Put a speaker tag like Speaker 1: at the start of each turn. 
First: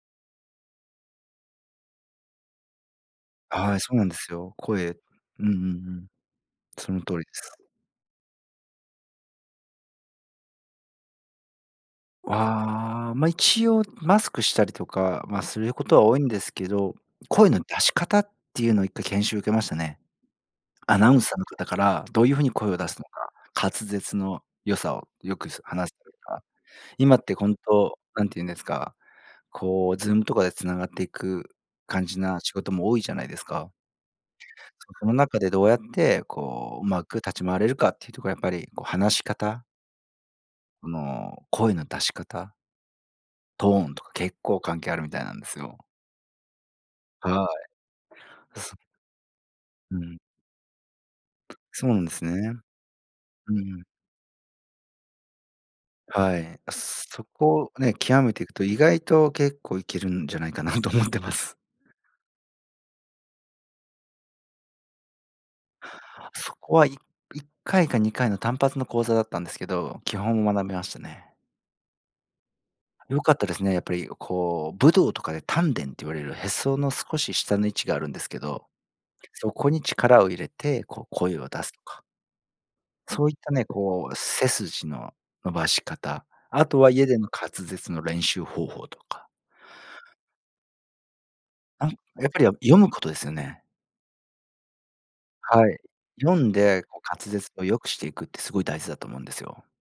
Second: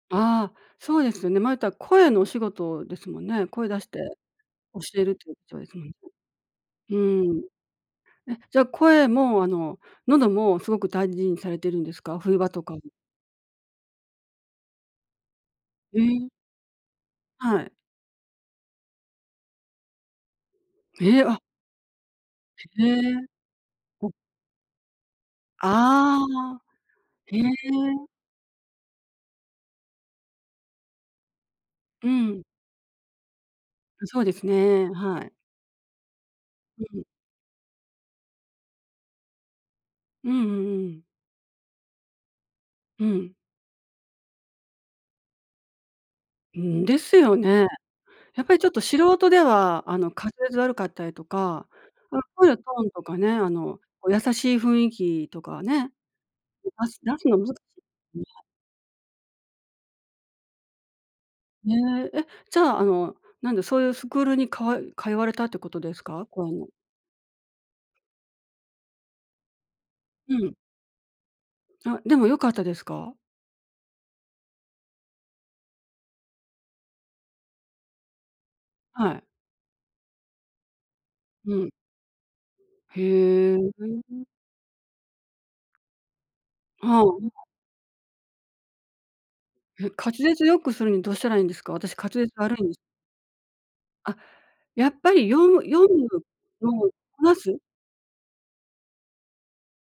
Speaker 1: ああ、そうですよね。まあ、言ったら声のお仕事ですもんね。声
Speaker 2: は
Speaker 1: 出
Speaker 2: い、
Speaker 1: し
Speaker 2: そう
Speaker 1: て
Speaker 2: なんですよ。
Speaker 1: 教
Speaker 2: 声、
Speaker 1: えるというこ
Speaker 2: うんうんう
Speaker 1: とですもんね。
Speaker 2: ん、そ
Speaker 1: う
Speaker 2: の通りで
Speaker 1: ん。
Speaker 2: す。
Speaker 1: え、じゃあ、声も、あの、喉もすごく大事にされているんですか、冬場とか。
Speaker 2: ああ、まあ、一応マスクしたりとか、まあ、すること
Speaker 1: へ
Speaker 2: は多いん
Speaker 1: え。
Speaker 2: ですけど、声の
Speaker 1: はい。
Speaker 2: 出し方っていうのを1回研修を受けましたね。アナウ
Speaker 1: え
Speaker 2: ン
Speaker 1: え、
Speaker 2: サー
Speaker 1: あ。
Speaker 2: の方からどういうふうに声を
Speaker 1: へ
Speaker 2: 出すの
Speaker 1: え。
Speaker 2: か、滑舌の良さをよく、す話せてる
Speaker 1: あ
Speaker 2: か、
Speaker 1: あ、
Speaker 2: 今って
Speaker 1: へ
Speaker 2: 本当
Speaker 1: え。
Speaker 2: 何て言うんですか、こう ZOOM とかで繋がっていく感
Speaker 1: う
Speaker 2: じな
Speaker 1: ん。
Speaker 2: 仕事も多いじゃないですか。
Speaker 1: そうですね、
Speaker 2: その
Speaker 1: はい。
Speaker 2: 中でどうやってこう、う
Speaker 1: う
Speaker 2: ま
Speaker 1: ん。
Speaker 2: く立ち回れるかっていうところはやっぱりこう話し方
Speaker 1: うんうんうん。
Speaker 2: の、声の出し方。
Speaker 1: うん。
Speaker 2: トーンとか結構関係あるみたいなんですよ。
Speaker 1: んん、ですよ
Speaker 2: は
Speaker 1: ね。やっぱりちょっ
Speaker 2: ーい。
Speaker 1: と素人では、
Speaker 2: う
Speaker 1: あの、
Speaker 2: ん。
Speaker 1: 活舌悪かったりとか、
Speaker 2: そうなんですね。
Speaker 1: 声のトーンとかね、あ
Speaker 2: う
Speaker 1: の、
Speaker 2: ん。
Speaker 1: 優しい雰囲気とかね。
Speaker 2: はい。
Speaker 1: 出す出
Speaker 2: そ
Speaker 1: すのは難し
Speaker 2: こを
Speaker 1: いで
Speaker 2: ね、
Speaker 1: す
Speaker 2: 極
Speaker 1: ね。
Speaker 2: めていくと意外と結構いけるんじゃないかなと思ってます。
Speaker 1: ねえ、え、じゃあ、あの、なんで、そういうスクールに、かよ通われたってことですか、こうい
Speaker 2: そ
Speaker 1: うの。
Speaker 2: こは、い1回か2回の単発の講座だったんですけど、基
Speaker 1: う
Speaker 2: 本
Speaker 1: ん。
Speaker 2: を学びましたね。
Speaker 1: あ、でも良かったですか。
Speaker 2: 良かったですね、やっぱりこう武道とかで丹田って言われるへその少し下の位置があるんですけど、
Speaker 1: はい。
Speaker 2: そこに力を入れてこう声を
Speaker 1: う
Speaker 2: 出す
Speaker 1: ん。
Speaker 2: とか。そういった
Speaker 1: へ
Speaker 2: ね、こう
Speaker 1: え。
Speaker 2: 背筋の伸ばし方、あとは
Speaker 1: は
Speaker 2: 家での
Speaker 1: あ。
Speaker 2: 滑舌の練習方法とか。
Speaker 1: え、滑舌良くするにどうしたらいいんですか、
Speaker 2: あ、
Speaker 1: 私滑
Speaker 2: や
Speaker 1: 舌
Speaker 2: っぱりあ、
Speaker 1: 悪いんです。
Speaker 2: 読むことですよね。
Speaker 1: あ、やっぱり読む
Speaker 2: はい、
Speaker 1: 読む
Speaker 2: 読ん
Speaker 1: 読
Speaker 2: で
Speaker 1: む、
Speaker 2: こう
Speaker 1: こ
Speaker 2: 滑
Speaker 1: な
Speaker 2: 舌
Speaker 1: す？
Speaker 2: を良くしていくってすごい大事だと思うんですよ。